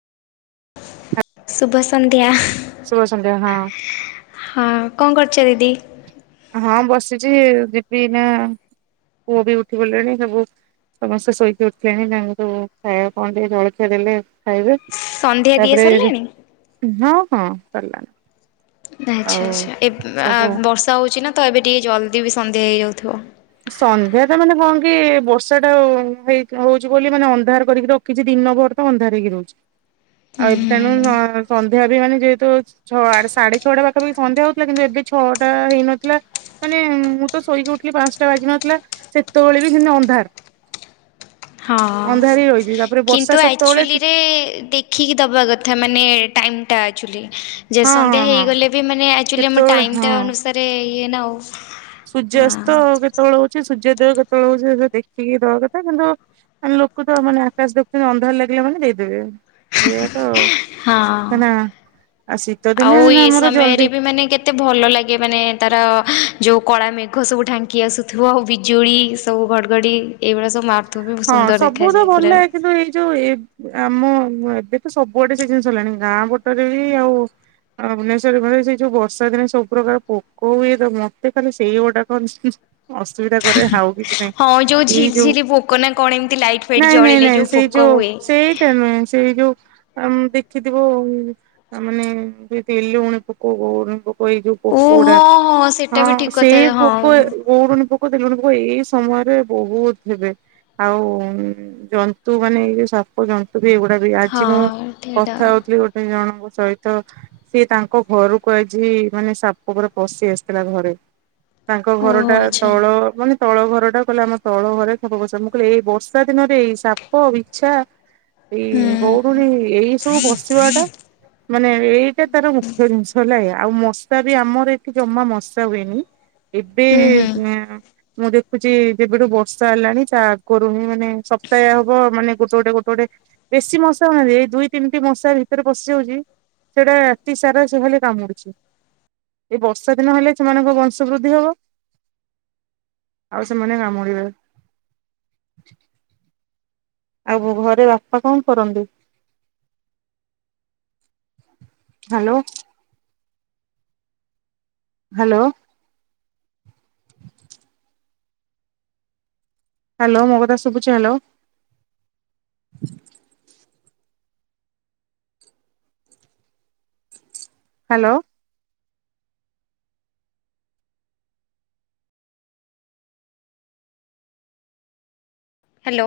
ଶୁଭସନ୍ଧ୍ୟା। ଶୁଭ ସନ୍ଧ୍ୟା ହଁ। ହଁ କଣ କରୁଛ ଦିଦି? ହଁ ବସିଛି ଯିବି ନା ପୁଅ ବି ଉଠି ଗିଲଣି ସବୁ ସମସ୍ତେ ଶୋଇକି ଉଠିଲଣି ତାଙ୍କୁୁ ଖାଇବା କଣ ଟିକେ ଜଳଖିଆ ଦେଲେ ଖାଇବେ। ସନ୍ଧ୍ୟା ଦିଆ ତାପରେ ସରିଲାଣି? ହଁ ହଁ [unintelligible] [unintelligible] ଆଉ ଆଚ୍ଛା ଆଚ୍ଛା ଏବେ ସବୁ ବର୍ଷା ହେଉଛି ନା ତ ଏବେ ଟିକେ ଜଲ୍ଦି ବି ସନ୍ଧ୍ୟା ହେଇଯାଉଥିବ। ସନ୍ଧ୍ୟା ତ ମାନେ କଣ କି ବର୍ଷା ଟା ହେଇ ହଉଛି ବୋଲି ମାନେ ଅନ୍ଧାର କରିକିରି ର କିଛି ଦିନ ପରେ ତ ଅନ୍ଧାର ହେଇକି ରହୁଛି। ହୁଁ ଆଉ ଏବେ ତେଣୁ ହୁଁ ସନ୍ଧ୍ୟା ବି ମାନେ ଯେହେତୁ ଛଅ ସାଢେ ଛଅଟା ପାଖାଖି ସନ୍ଧ୍ୟା ହଉଥିଲା କିନ୍ତୁ ଏବେ ଛଅଟା ହେଇନଥିଲା ମାନେ ମୁଁ ତ ଶୋଇକି ଉଠିଲି ପାଞ୍ଚଟା ବାଜି ନଥିଲା ସେତେବେଳେ ବି ସେନି ଅନ୍ଧାର। ହଁ ଅନ୍ଧାରି ରହିଛି ତାପରେ ବର୍ଷା କିନ୍ତୁ ସେତେବେଳେ ଟି ଆକ୍ଚୁଲିରେ ଦେଖ ଦେଖିକି ଦବା କଥା ମାନେ ଟାଇମ ଟା ଆକଚୁଲି ଯେ ହଁ ହଁ ସନ୍ଧ୍ୟା ହଁ ହେଇଗଲେ ବି ମାନେ ଆକ୍ଚୁଆଲି ଆମ କେତେବେଳେ ଟାଇମ୍ଟା ହଁ। ଅନୁସାରେ ଇଏ ନା ଆଉ ସୂର୍ଯ୍ୟାସ୍ତ ହଁ କେତେବେଳେ ହଉଛି ସୂର୍ଯ୍ୟଦୟ କେତେବେଳେ ହଉଛି ସେ ଦେଖିକି ଦବା କଥା କିନ୍ତୁ ମାନେ ଲୋକ ତ ମାନେ ଆକାଶ ଦେଖୁଛନ୍ତି ଅନ୍ଧାର ଲାଗିଲା ମାନେ ଦେଇଦେବେ [unintelligible] ତ ଆଉ ହଁ। [unintelligible] ଆଉ ଶୀତ ଦିନେ ଆମର ଜଲଦି ଏତେ ଭଲ ଲାଗେ ମାନେ ତାର ଯେଉଁ କଳା ମେଘ ସବୁ ଢାଙ୍କି ଆସୁଥିବ ଆଉ ବିଜୁଳି ସବୁ ଗଡ଼ଘଡ଼ି ଏବେ ସବ ମାର ହଁ ସବୁ ତ ଭଲ୍ ଏ କିନ୍ତୁ ଏଇ। ଯୋଉ ଏ ଆମ ଏବେ ତ ସବୁଆଡେ ସେ ଜିନିଷ ହେଲାଣି ଗାଁ ପଟରେ ବି ଆଉ। ଅ ଭୁବନେଶ୍ୱର ମ ସେଇ ଯୋଉ ବର୍ଷା ଦିନେ ସବୁ ପ୍ର୍ରକାର ପୋକ ହୁଏ ତ ମତେ ଖାଲି ସେଇ ଗୋଟାକ। ଅସୁବିଧା କରେ ହାଉ କିଛି ନାଇଁ ଏଇ ଯୋଉ। ଲୋକ ନା କଣ ଏମିତି ଲାଇଟି। ନାଇଁ- ନାଇଁ -ନାଇଁ ସେଇ ଯୋଉ ସେଇଟା ନୁହେଁ ସେଇ ଯୋଉ। ଆମ୍ ଦେଖିଥିବ ମାନେ ତେଲୁଗୁଣି ପୋକ, ଗୋଉଡୁନି ପୋକ। ଓ ଏଇ ଯୋଉ ପୋକ ଗୁଡା ହଁ ସେଟା ହଁ ବି ଠିକ ସେଇ କଥା ପୋକ। ହଁ। ଗୋଉଡୁନି ପୋକ, ତେଲୁଣି ପୋକ ଏଇ ସମୟରେ ବହୁତୁ ହେବେ। ଆଉ ଜନ୍ତୁ ମାନେ ଏଇ ସା ଜନ୍ତୁ ବି ଏଇଗୁଡା ବି ଆଜି ମୁଁ ହଁ ଠିଟା କଥା ହଉଥିଲି ଗୋଟେ ଜଣଙ୍କ ସହିତ। ସିଏ ତାଙ୍କ ଘରକୁ ଆଜି ମାନେ ସାପ ଉପରେ ପଶି ଆସିଥିଲା ଘରେ। ତାଙ୍କ ଘର ଓହୋ ଟା ଆଚ୍ଛା ତଳ ମାନେ ତଳ ଘର ଟା କହିଲେ ଆମ ତଳ ଘରେ। [inaudible] ମୁଁ କହିଲି ଏଇ ବର୍ଷା ଦିନରେ ଏଇ ସାପ, ବିଛା ହୁଁ ଏଇ ଗଉଡୁଣି। ଏଇ ସବୁ ବସିବା ଟା। ମାନେ ଏଇଟା ତାର ମୁଖ୍ୟ ଜିନିଷ ହେଲା ଏୟା ଆଉ ମଶା ବି ଆମର ଏଠି ଜମା ମଶା ହୁଏନି। ଏବେ ହୁଁ ହୁଁ ମୁଁ ଦେଖୁଛି ଯେବେଠୁ ବର୍ଷା। ଫାରଚା ହେଲାନି ତା ଆଗୁରୁ ହିଁ ମାନେ ସପ୍ତାହେ ହବ ମାନେ ଗୋଟେ- ଗୋଟେ -ଗୋଟେ। ବେଶୀ ମଶା ହଉନାହାନ୍ତି ଏଇ ଦୁଇ, ତିନିଟି ମଶା ଭିତରେ ପଶିଯାଉଛି। ସେଇଟା ରାତି ସାରା ସେ ଖାଲି କାମୁଡୁଛି। ଏଇ ବର୍ଷା ଦିନ ହେଲେ ସେମାନଙ୍କ ବଂଶ ବୃଦ୍ଧି ହବ। ଆଉ ସେମାନେ କାମୁଡିବେ। ଆଉ ଘରେ ବାପା କଣ କରନ୍ତି। ହାଲୋ। ହାଲୋ। ହାଲୋ ମୋ କଥା ଶୁଭୁଛି ହାଲୋ। ହାଲୋ। ହ୍ୟାଲୋ।